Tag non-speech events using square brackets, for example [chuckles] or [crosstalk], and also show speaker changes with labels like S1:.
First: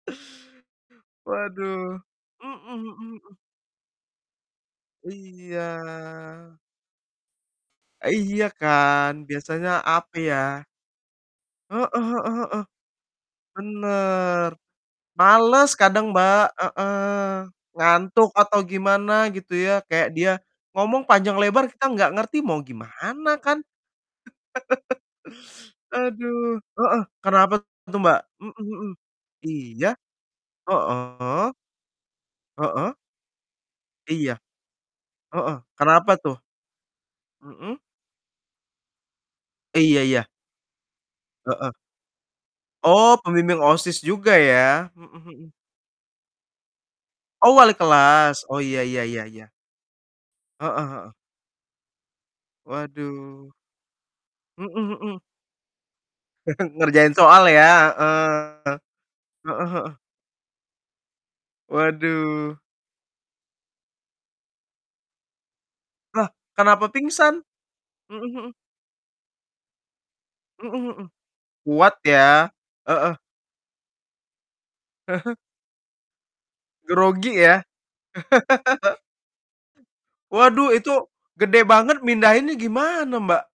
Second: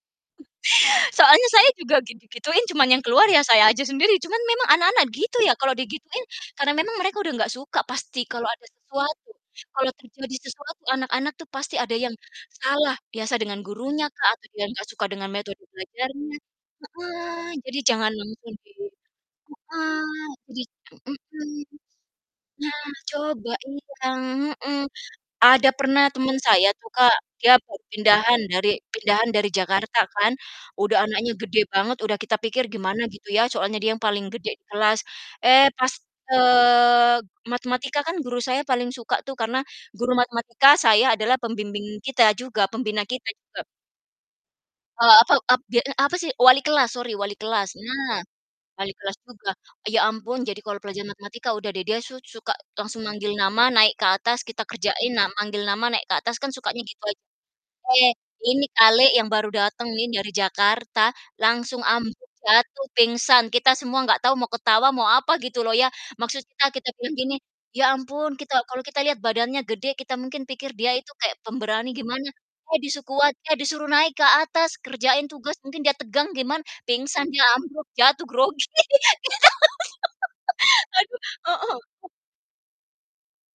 S1: Soalnya saya juga
S2: Waduh. Mhm
S1: gitu-gituin cuman
S2: mhm
S1: yang keluar
S2: mhm.
S1: ya saya aja sendiri. Cuman memang anak-anak gitu ya kalau digituin,
S2: Iya.
S1: karena memang mereka udah nggak suka pasti
S2: Iya
S1: kalau ada
S2: kan,
S1: sesuatu,
S2: biasanya
S1: kalau
S2: apa
S1: terjadi
S2: ya?
S1: sesuatu anak-anak tuh pasti
S2: Heeh
S1: ada yang
S2: heeh heeh.
S1: salah, biasa dengan gurunyakah atau
S2: Bener,
S1: dia nggak suka dengan metode
S2: males kadang
S1: belajarnya.
S2: Mbak, heeh,
S1: Heeh, jadi jangan
S2: ngantuk
S1: langsung
S2: atau
S1: di
S2: gimana gitu ya, kayak
S1: heeh,
S2: dia
S1: [unintelligible]
S2: ngomong panjang
S1: mhm.
S2: lebar kita nggak ngerti mau
S1: Nah,
S2: gimana
S1: coba
S2: kan.
S1: iya, heeh. Ada
S2: [chuckles]
S1: pernah temen
S2: Aduh.
S1: saya tuh
S2: Heeh,
S1: Kak, dia
S2: kenapa
S1: baru
S2: tuh, Mbak?
S1: pindahan
S2: Mhm
S1: dari
S2: mhm,
S1: pindahan dari
S2: iya,
S1: Jakarta kan, udah anaknya
S2: heeh.
S1: gede banget, udah kita pikir
S2: Heeh.
S1: gimana gitu ya soalnya dia yang paling
S2: Iya.
S1: gede di kelas.
S2: Heeh,
S1: Eh, pas,
S2: kenapa tuh?
S1: eee,
S2: Mhm.
S1: matematika kan guru saya paling suka tuh karena
S2: Iya
S1: guru
S2: iya.
S1: matematika saya adalah
S2: Heeh.
S1: pembimbing kita juga, pembina
S2: Oh,
S1: kita
S2: pembimbing
S1: juga.
S2: OSIS juga ya? Mhm
S1: Eee, ape
S2: mhm.
S1: ap dia eee, apa sih, wali kelas, sorry wali
S2: Oh,
S1: kelas.
S2: wali
S1: Nah,
S2: kelas. Oh, iya
S1: wali
S2: iya
S1: kelas
S2: iya
S1: juga.
S2: iya.
S1: Ya ampun jadi kalau
S2: Heeh
S1: pelajaran
S2: heeh.
S1: matematika udah deh dia su suka langsung manggil
S2: Waduh.
S1: nama, naik ke atas, kita
S2: Mhm
S1: kerjain.
S2: mhm.
S1: Nah, manggil nama naik ke atas kan
S2: [chuckles]
S1: sukanya gitu
S2: Ngerjain
S1: aj
S2: soal ya.
S1: eh, ini
S2: Heeh.
S1: kali yang baru
S2: Heeh
S1: dateng
S2: heeh.
S1: nih dari Jakarta langsung ambruk,
S2: Waduh.
S1: jatuh, pingsan, kita semua nggak tahu mau ketawa mau apa gitu loh ya,
S2: Lah
S1: maksud kita,
S2: kenapa
S1: kita bilang
S2: pingsan?
S1: gini, "Ya
S2: Mhm
S1: ampun,
S2: mhm.
S1: kita" kalau kita lihat badannya gede kita mungkin pikir
S2: Mhm
S1: dia
S2: mhm.
S1: itu kayak pemberani
S2: Kuat
S1: gimana,
S2: ya.
S1: eh
S2: Heeh.
S1: disukuat eh, disuruh naik ke atas kerjain
S2: [chuckles]
S1: tugas, mungkin dia tegang gimana, pingsan
S2: Grogi
S1: dia
S2: ya?
S1: ambruk jatuh grogi,
S2: [laughs]
S1: [laughs]
S2: Waduh, itu
S1: aduh.
S2: gede banget
S1: Heeh.
S2: mindahinnya gimana, Mbak?